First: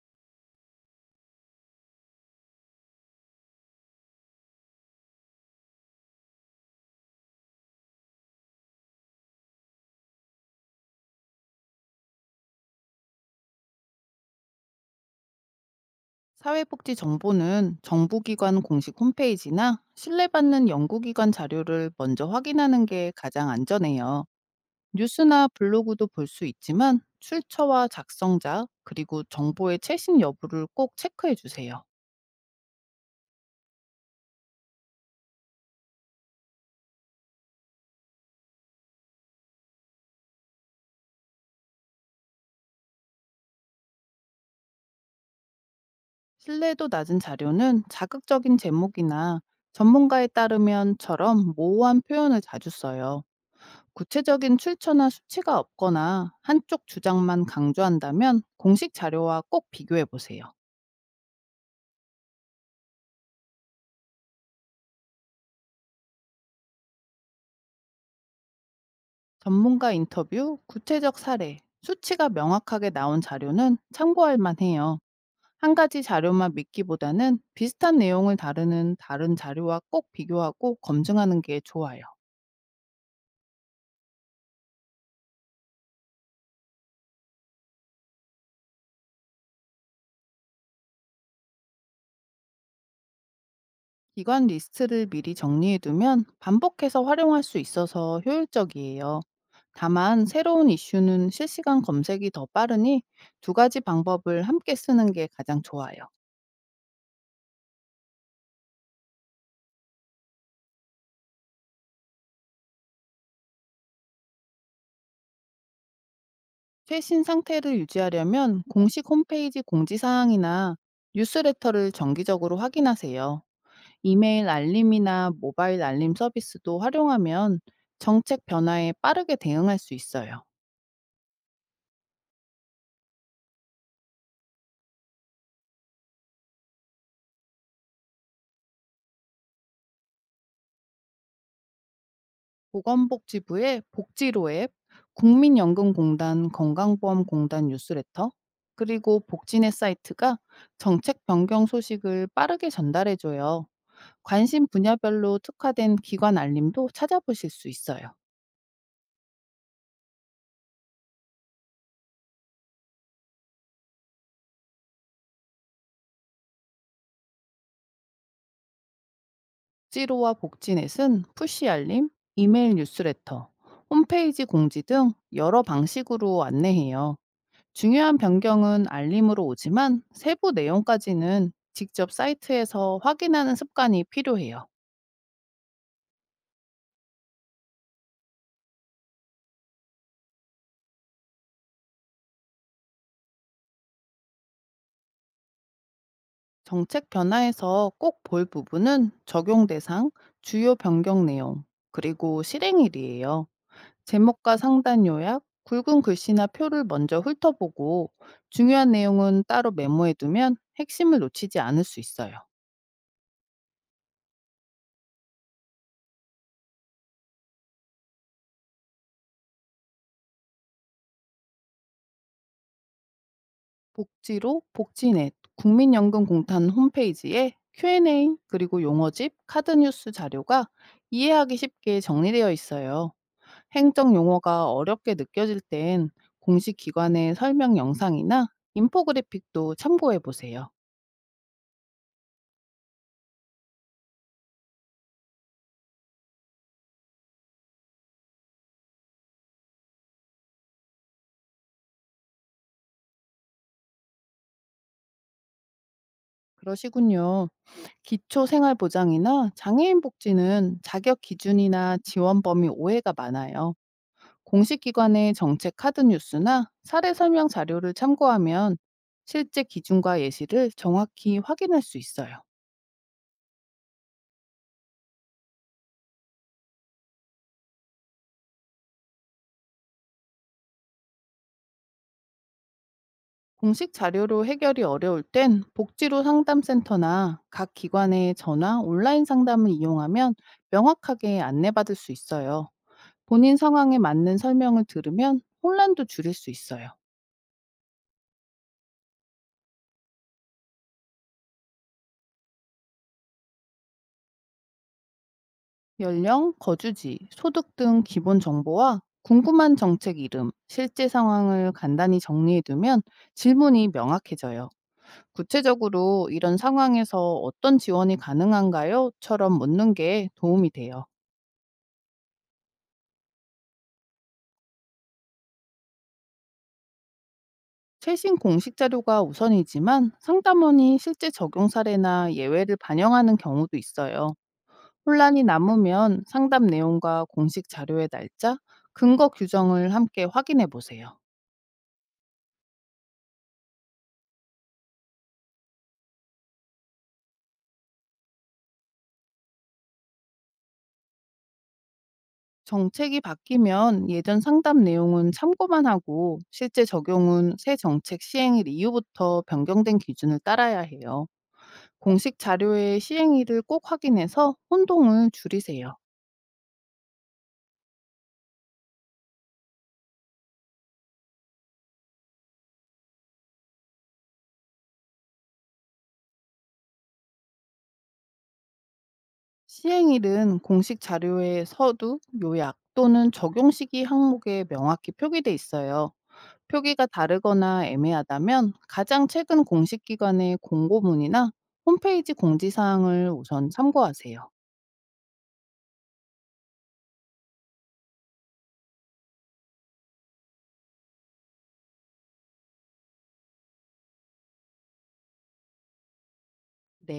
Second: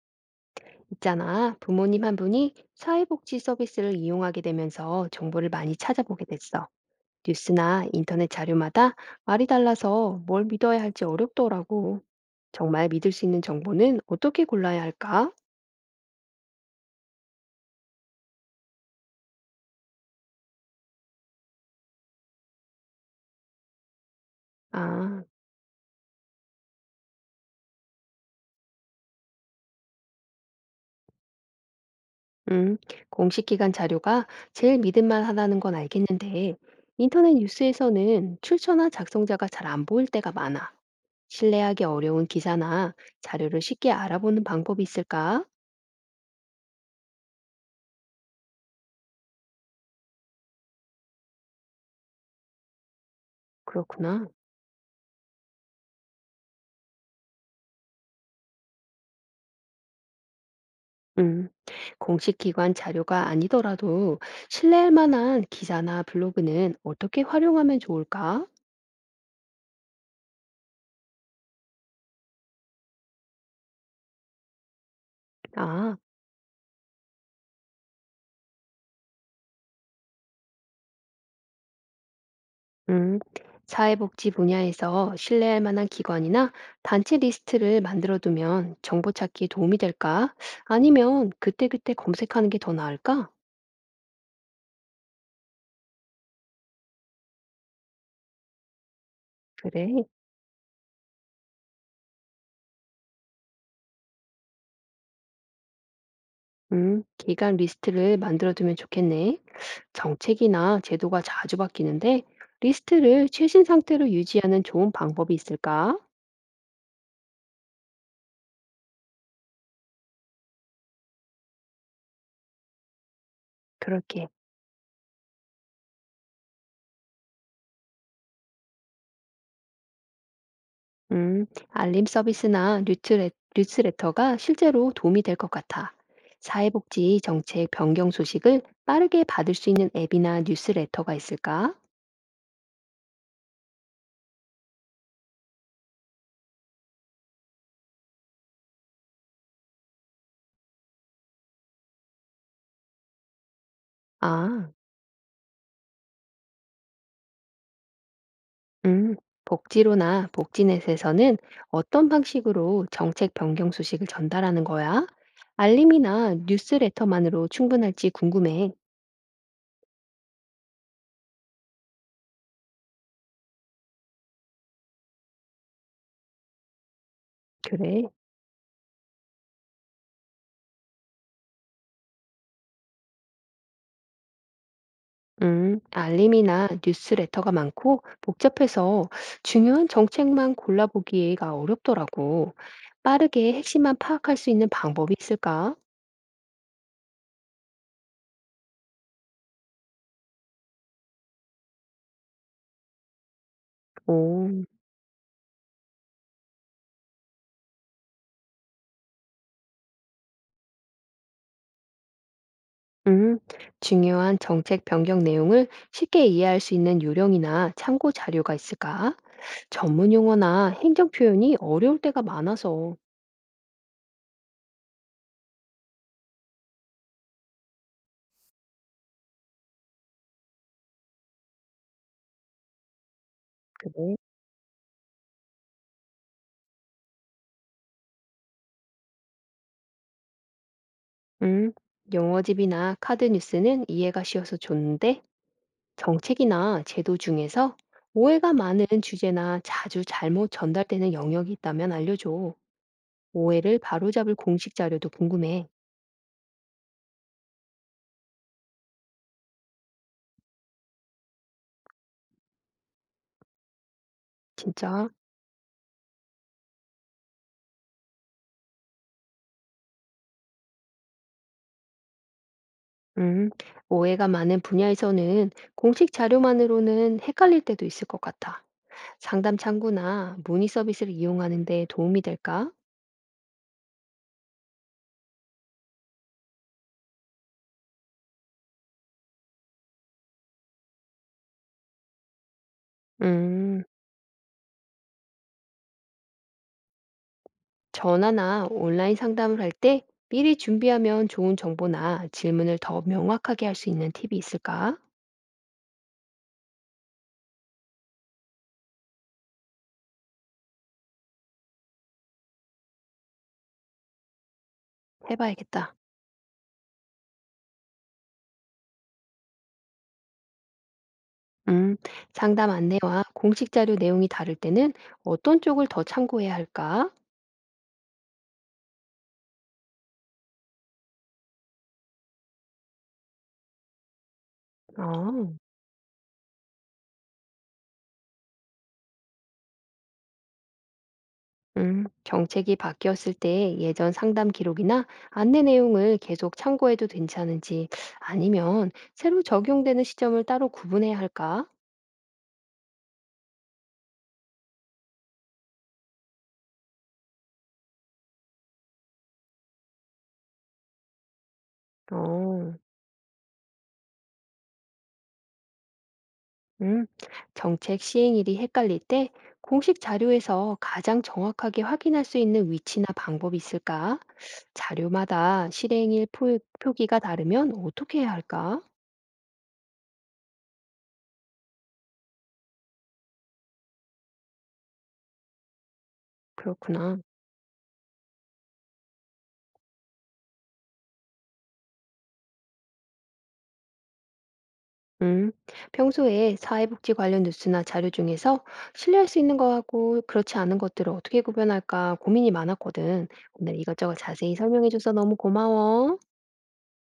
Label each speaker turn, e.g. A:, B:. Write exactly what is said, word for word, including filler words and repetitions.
A: 있잖아. 부모님 한 분이 사회복지 서비스를 이용하게 되면서 정보를 많이 찾아보게 됐어. 뉴스나 인터넷 자료마다 말이 달라서 뭘 믿어야 할지 어렵더라고. 정말 믿을 수 있는 정보는 어떻게 골라야 할까?
B: 사회복지 정보는 정부기관 공식 홈페이지나 신뢰받는 연구기관 자료를 먼저 확인하는 게 가장 안전해요.
A: 아,
B: 뉴스나 블로그도 볼 수 있지만 출처와 작성자 그리고 정보의 최신 여부를 꼭 체크해 주세요.
A: 음, 공식 기관 자료가 제일 믿을만 하다는 건 알겠는데, 인터넷 뉴스에서는 출처나 작성자가 잘 안 보일 때가 많아. 신뢰하기 어려운 기사나 자료를 쉽게 알아보는 방법이 있을까?
B: 신뢰도 낮은 자료는 자극적인 제목이나 전문가에 따르면처럼 모호한 표현을 자주 써요.
A: 그렇구나.
B: 구체적인 출처나 수치가 없거나 한쪽 주장만 강조한다면 공식 자료와 꼭 비교해 보세요.
A: 음, 공식 기관 자료가 아니더라도 신뢰할 만한 기사나 블로그는 어떻게 활용하면 좋을까?
B: 전문가 인터뷰, 구체적 사례, 수치가 명확하게 나온 자료는 참고할 만해요. 한
A: 아,
B: 가지 자료만 믿기보다는 비슷한 내용을 다루는 다른 자료와 꼭 비교하고 검증하는 게 좋아요.
A: 음, 사회복지 분야에서 신뢰할 만한 기관이나 단체 리스트를 만들어 두면 정보 찾기에 도움이 될까? 아니면 그때그때 검색하는 게 더 나을까?
B: 기관 리스트를 미리 정리해두면 반복해서 활용할 수 있어서 효율적이에요.
A: 그래.
B: 다만 새로운 이슈는 실시간 검색이 더 빠르니 두 가지 방법을 함께 쓰는 게 가장 좋아요.
A: 음, 기관 리스트를 만들어 두면 좋겠네. 정책이나 제도가 자주 바뀌는데 리스트를 최신 상태로 유지하는 좋은 방법이 있을까?
B: 최신 상태를 유지하려면 공식 홈페이지 공지사항이나 뉴스레터를 정기적으로 확인하세요.
A: 그럴게.
B: 이메일 알림이나 모바일 알림 서비스도 활용하면 정책 변화에 빠르게 대응할 수 있어요.
A: 음, 알림 서비스나 뉴트레, 뉴스레터가 실제로 도움이 될 것 같아. 사회복지 정책 변경 소식을 빠르게 받을 수 있는 앱이나 뉴스레터가 있을까?
B: 보건복지부의 복지로 앱, 국민연금공단 건강보험공단 뉴스레터, 그리고 복지넷 사이트가 정책 변경 소식을 빠르게 전달해줘요. 관심
A: 아,
B: 분야별로 특화된 기관 알림도 찾아보실 수 있어요.
A: 음, 복지로나 복지넷에서는 어떤 방식으로 정책 변경 소식을 전달하는 거야? 알림이나 뉴스레터만으로 충분할지 궁금해.
B: 복지로와 복지넷은 푸시 알림, 이메일 뉴스레터, 홈페이지 공지 등 여러 방식으로 안내해요.
A: 그래.
B: 중요한 변경은 알림으로 오지만 세부 내용까지는 직접 사이트에서 확인하는 습관이 필요해요.
A: 음, 알림이나 뉴스레터가 많고 복잡해서 중요한 정책만 골라보기가 어렵더라고. 빠르게 핵심만 파악할 수 있는 방법이 있을까?
B: 정책 변화에서 꼭 볼 부분은 적용 대상, 주요 변경 내용, 그리고 실행일이에요.
A: 오,
B: 제목과 상단 요약, 굵은 글씨나 표를 먼저 훑어보고 중요한 내용은 따로 메모해두면 핵심을 놓치지 않을 수 있어요.
A: 음, 중요한 정책 변경 내용을 쉽게 이해할 수 있는 요령이나 참고 자료가 있을까? 전문 용어나 행정 표현이 어려울 때가 많아서.
B: 복지로 복지넷 국민연금공단 홈페이지에 큐앤에이 그리고 용어집 카드뉴스 자료가 이해하기 쉽게 정리되어 있어요. 행정
A: 그래.
B: 용어가 어렵게 느껴질 땐 공식 기관의 설명 영상이나 인포그래픽도 참고해 보세요.
A: 음, 용어집이나 카드 뉴스는 이해가 쉬워서 좋은데 정책이나 제도 중에서 오해가 많은 주제나 자주 잘못 전달되는 영역이 있다면 알려줘. 오해를 바로잡을 공식 자료도 궁금해.
B: 그러시군요. 기초생활보장이나 장애인 복지는 자격 기준이나 지원 범위 오해가 많아요. 공식
A: 진짜?
B: 기관의 정책 카드 뉴스나 사례 설명 자료를 참고하면 실제 기준과 예시를 정확히 확인할 수 있어요.
A: 음, 오해가 많은 분야에서는 공식 자료만으로는 헷갈릴 때도 있을 것 같아. 상담 창구나 문의 서비스를 이용하는 데 도움이 될까?
B: 공식 자료로 해결이 어려울 땐 복지로 상담센터나 각 기관의 전화, 온라인 상담을 이용하면 명확하게 안내받을 수 있어요. 본인
A: 음,
B: 상황에 맞는 설명을 들으면 혼란도 줄일 수 있어요.
A: 전화나 온라인 상담을 할 때 미리 준비하면 좋은 정보나 질문을 더 명확하게 할 수 있는 팁이 있을까?
B: 연령, 거주지, 소득 등 기본 정보와 궁금한 정책 이름, 실제 상황을 간단히 정리해두면 질문이 명확해져요.
A: 해봐야겠다.
B: 구체적으로 이런 상황에서 어떤 지원이 가능한가요?처럼 묻는 게 도움이 돼요.
A: 음, 상담 안내와 공식 자료 내용이 다를 때는 어떤 쪽을 더 참고해야 할까?
B: 최신 공식 자료가 우선이지만 상담원이 실제 적용 사례나 예외를 반영하는 경우도 있어요.
A: 아,
B: 혼란이 남으면 상담 내용과 공식 자료의 날짜, 근거 규정을 함께 확인해 보세요.
A: 음, 정책이 바뀌었을 때 예전 상담 기록이나 안내 내용을 계속 참고해도 괜찮은지 아니면 새로 적용되는 시점을 따로 구분해야 할까?
B: 정책이 바뀌면 예전 상담 내용은 참고만 하고 실제 적용은 새 정책 시행일 이후부터 변경된 기준을 따라야 해요. 공식
A: 어,
B: 자료의 시행일을 꼭 확인해서 혼동을 줄이세요.
A: 음, 정책 시행일이 헷갈릴 때 공식 자료에서 가장 정확하게 확인할 수 있는 위치나 방법이 있을까? 자료마다 실행일 표- 표기가 다르면 어떻게 해야 할까?
B: 시행일은 공식 자료의 서두, 요약 또는 적용 시기 항목에 명확히 표기돼 있어요. 표기가
A: 그렇구나.
B: 다르거나 애매하다면 가장 최근 공식 기관의 공고문이나 홈페이지 공지사항을 우선 참고하세요.
A: 음. 평소에 사회복지 관련 뉴스나 자료 중에서 신뢰할 수 있는 거하고 그렇지 않은 것들을 어떻게 구별할까 고민이 많았거든. 오늘 이것저것 자세히 설명해줘서 너무 고마워.
B: 네.